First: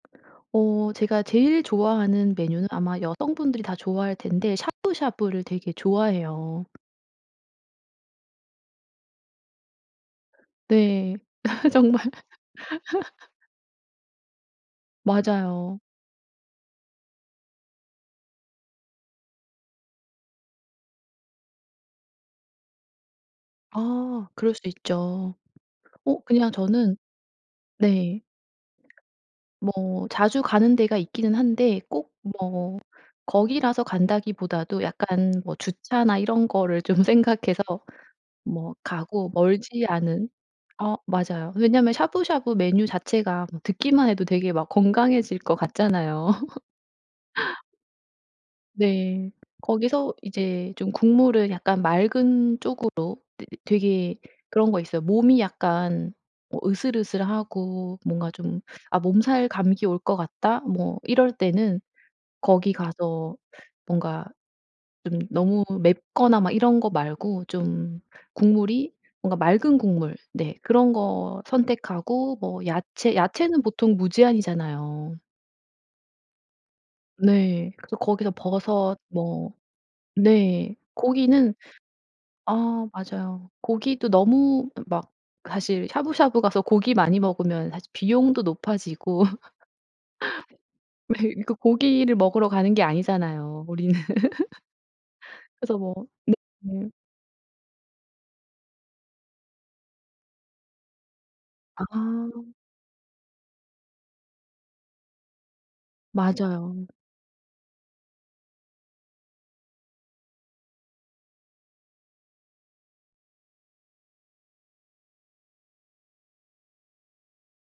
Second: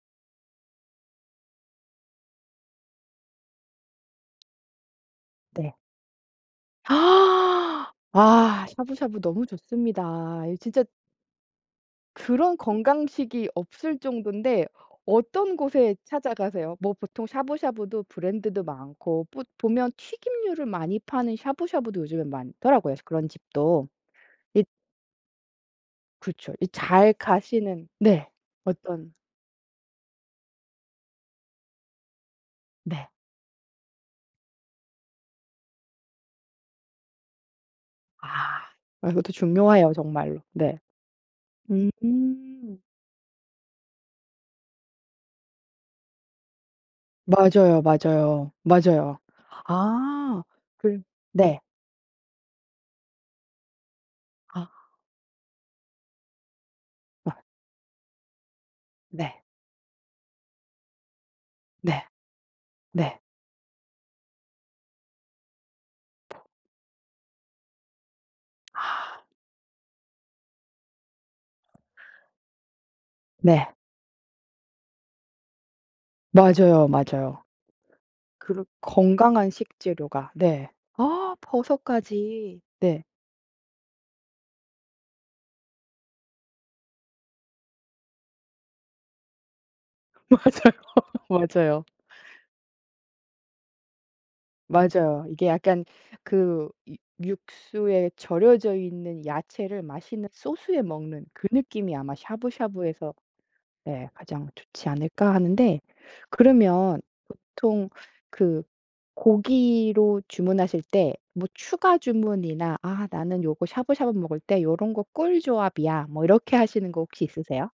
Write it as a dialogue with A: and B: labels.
A: 어 제가 제일 좋아하는 메뉴는 아마 여성분들이 다 좋아할 텐데 샤브샤브를 되게
B: 네.
A: 좋아해요.
B: 아 샤브샤브 너무 좋습니다. 이거 진짜
A: 네. 정말.
B: 그런 건강식이 없을 정도인데 어떤
A: 맞아요.
B: 곳에 찾아가세요? 뭐 보통 샤브샤브도 브랜드도 많고 뿌 보면 튀김류를 많이 파는 샤브샤브도 요즘에 많더라고요. 그런 집도.
A: 아 그럴 수
B: 이
A: 있죠. 어 그냥
B: 그렇죠. 이
A: 저는
B: 잘 가시는
A: 네.
B: 네. 어떤
A: 뭐 자주 가는 데가 있기는 한데 꼭 뭐
B: 네.
A: 거기라서 간다기보다도 약간 뭐 주차나 이런 거를 좀 생각해서
B: 아
A: 뭐
B: 아
A: 가고,
B: 이것도
A: 멀지
B: 중요해요
A: 않은
B: 정말로. 네.
A: 어 맞아요.
B: 음.
A: 왜냐면 샤브샤브 메뉴 자체가 뭐 듣기만 해도 되게 막 건강해질 것 같잖아요.
B: 맞아요, 맞아요. 맞아요.
A: 네. 거기서
B: 아
A: 이제 좀
B: 그
A: 국물을
B: 네.
A: 약간 맑은 쪽으로. 이 되게 그런 거
B: 아.
A: 있어요. 몸이 약간 어
B: 어.
A: 으슬으슬하고 뭔가 좀 '아
B: 네.
A: 몸살 감기 올 것 같다.' 뭐 이럴 때는
B: 네.
A: 거기
B: 네.
A: 가서 뭔가 좀 너무 맵거나
B: 포
A: 막 이런 거 말고 좀 국물이
B: 아.
A: 뭔가 맑은 국물 네 그런 거 선택하고 뭐 야채, 야채는
B: 네.
A: 보통 무제한이잖아요.
B: 맞아요, 맞아요.
A: 네. 그래서 거기서
B: 그르
A: 버섯
B: 건강한
A: 뭐
B: 식재료가 네.
A: 네.
B: 아
A: 고기는
B: 버섯까지.
A: 아
B: 네.
A: 맞아요. 고기도 너무 뭐 막 사실 샤브샤브 가서 고기 많이 먹으면 사실 비용도 높아지고
B: 맞아요,
A: 왜 그니까
B: 맞아요.
A: 고기를 먹으러 가는 게 아니잖아요. 우리는.
B: 맞아요. 이게
A: 그래서
B: 약간
A: 뭐
B: 그
A: 네네.
B: 유 육수에 절여져 있는 야채를 맛있는 소스에 먹는 그 느낌이 아마
A: 아.
B: 샤브샤브에서 네 가장 좋지 않을까 하는데.
A: 맞아요.
B: 그러면 보통 그 고기로 주문하실 때 뭐 추가 주문이나 '아 나는 요거 샤브샤브 먹을 때 요런 거 꿀 조합이야.' 뭐 이렇게 하시는 거 혹시 있으세요?